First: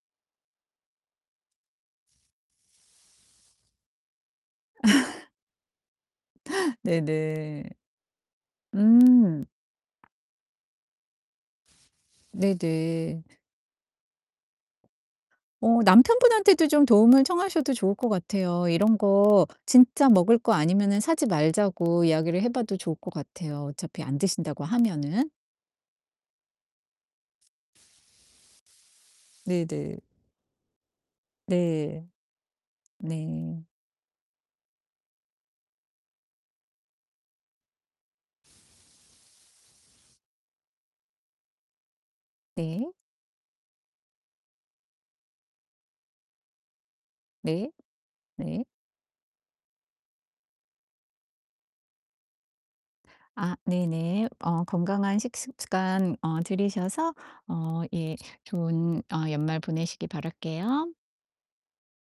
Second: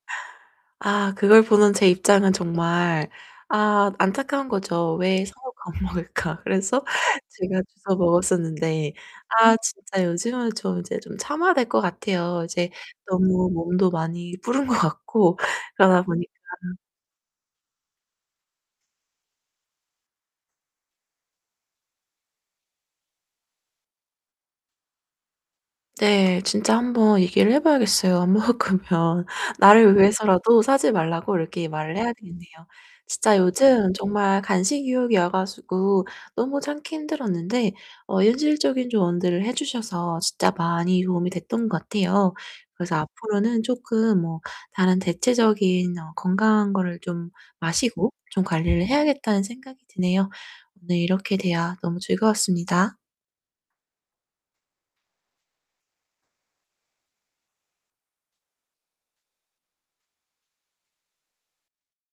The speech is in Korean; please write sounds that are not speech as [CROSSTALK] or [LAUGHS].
아 그걸 보는 제 입장은 정말 아 안타까운 거죠.' 왜 [LAUGHS] 사 놓고 안 먹을까?' 그래서 제가 네네. 주워 먹었었는데. 음. 아 진짜 요즘은 좀 이제 좀 참아야 될 것 같아요. 이제 네네. 너무 몸도 많이 불은 것 같고 어 그러다 보니까 남편분한테도 좀 도움을 청하셔도 좋을 것 같아요. 이런 거 진짜 먹을 거 아니면은 사지 말자고 이야기를 해 봐도 좋을 것 같아요. 어차피 안 드신다고 하면은. 네. 진짜 한번 얘기를 해 봐야겠어요 안 먹으면. 나를 네네. 위해서라도 사지 말라고 이렇게 말을 네. 해야 되겠네요. 진짜 네. 요즘 정말 간식 유혹이 와 가지고 너무 참기 힘들었는데 어 현실적인 조언들을 해 주셔서 진짜 많이 도움이 됐던 것 같아요. 네. 그래서 앞으로는 쪼끔 뭐 다른 대체적인 어 건강한 거를 좀 네. 마시고 좀 네. 관리를 해야겠다는 생각이 드네요. 네 이렇게 대화 너무 즐거웠습니다. 아 네네. 어 건강한 식습 습관 어 들이셔서 어 예 좋은 어 연말 보내시길 바랄게요.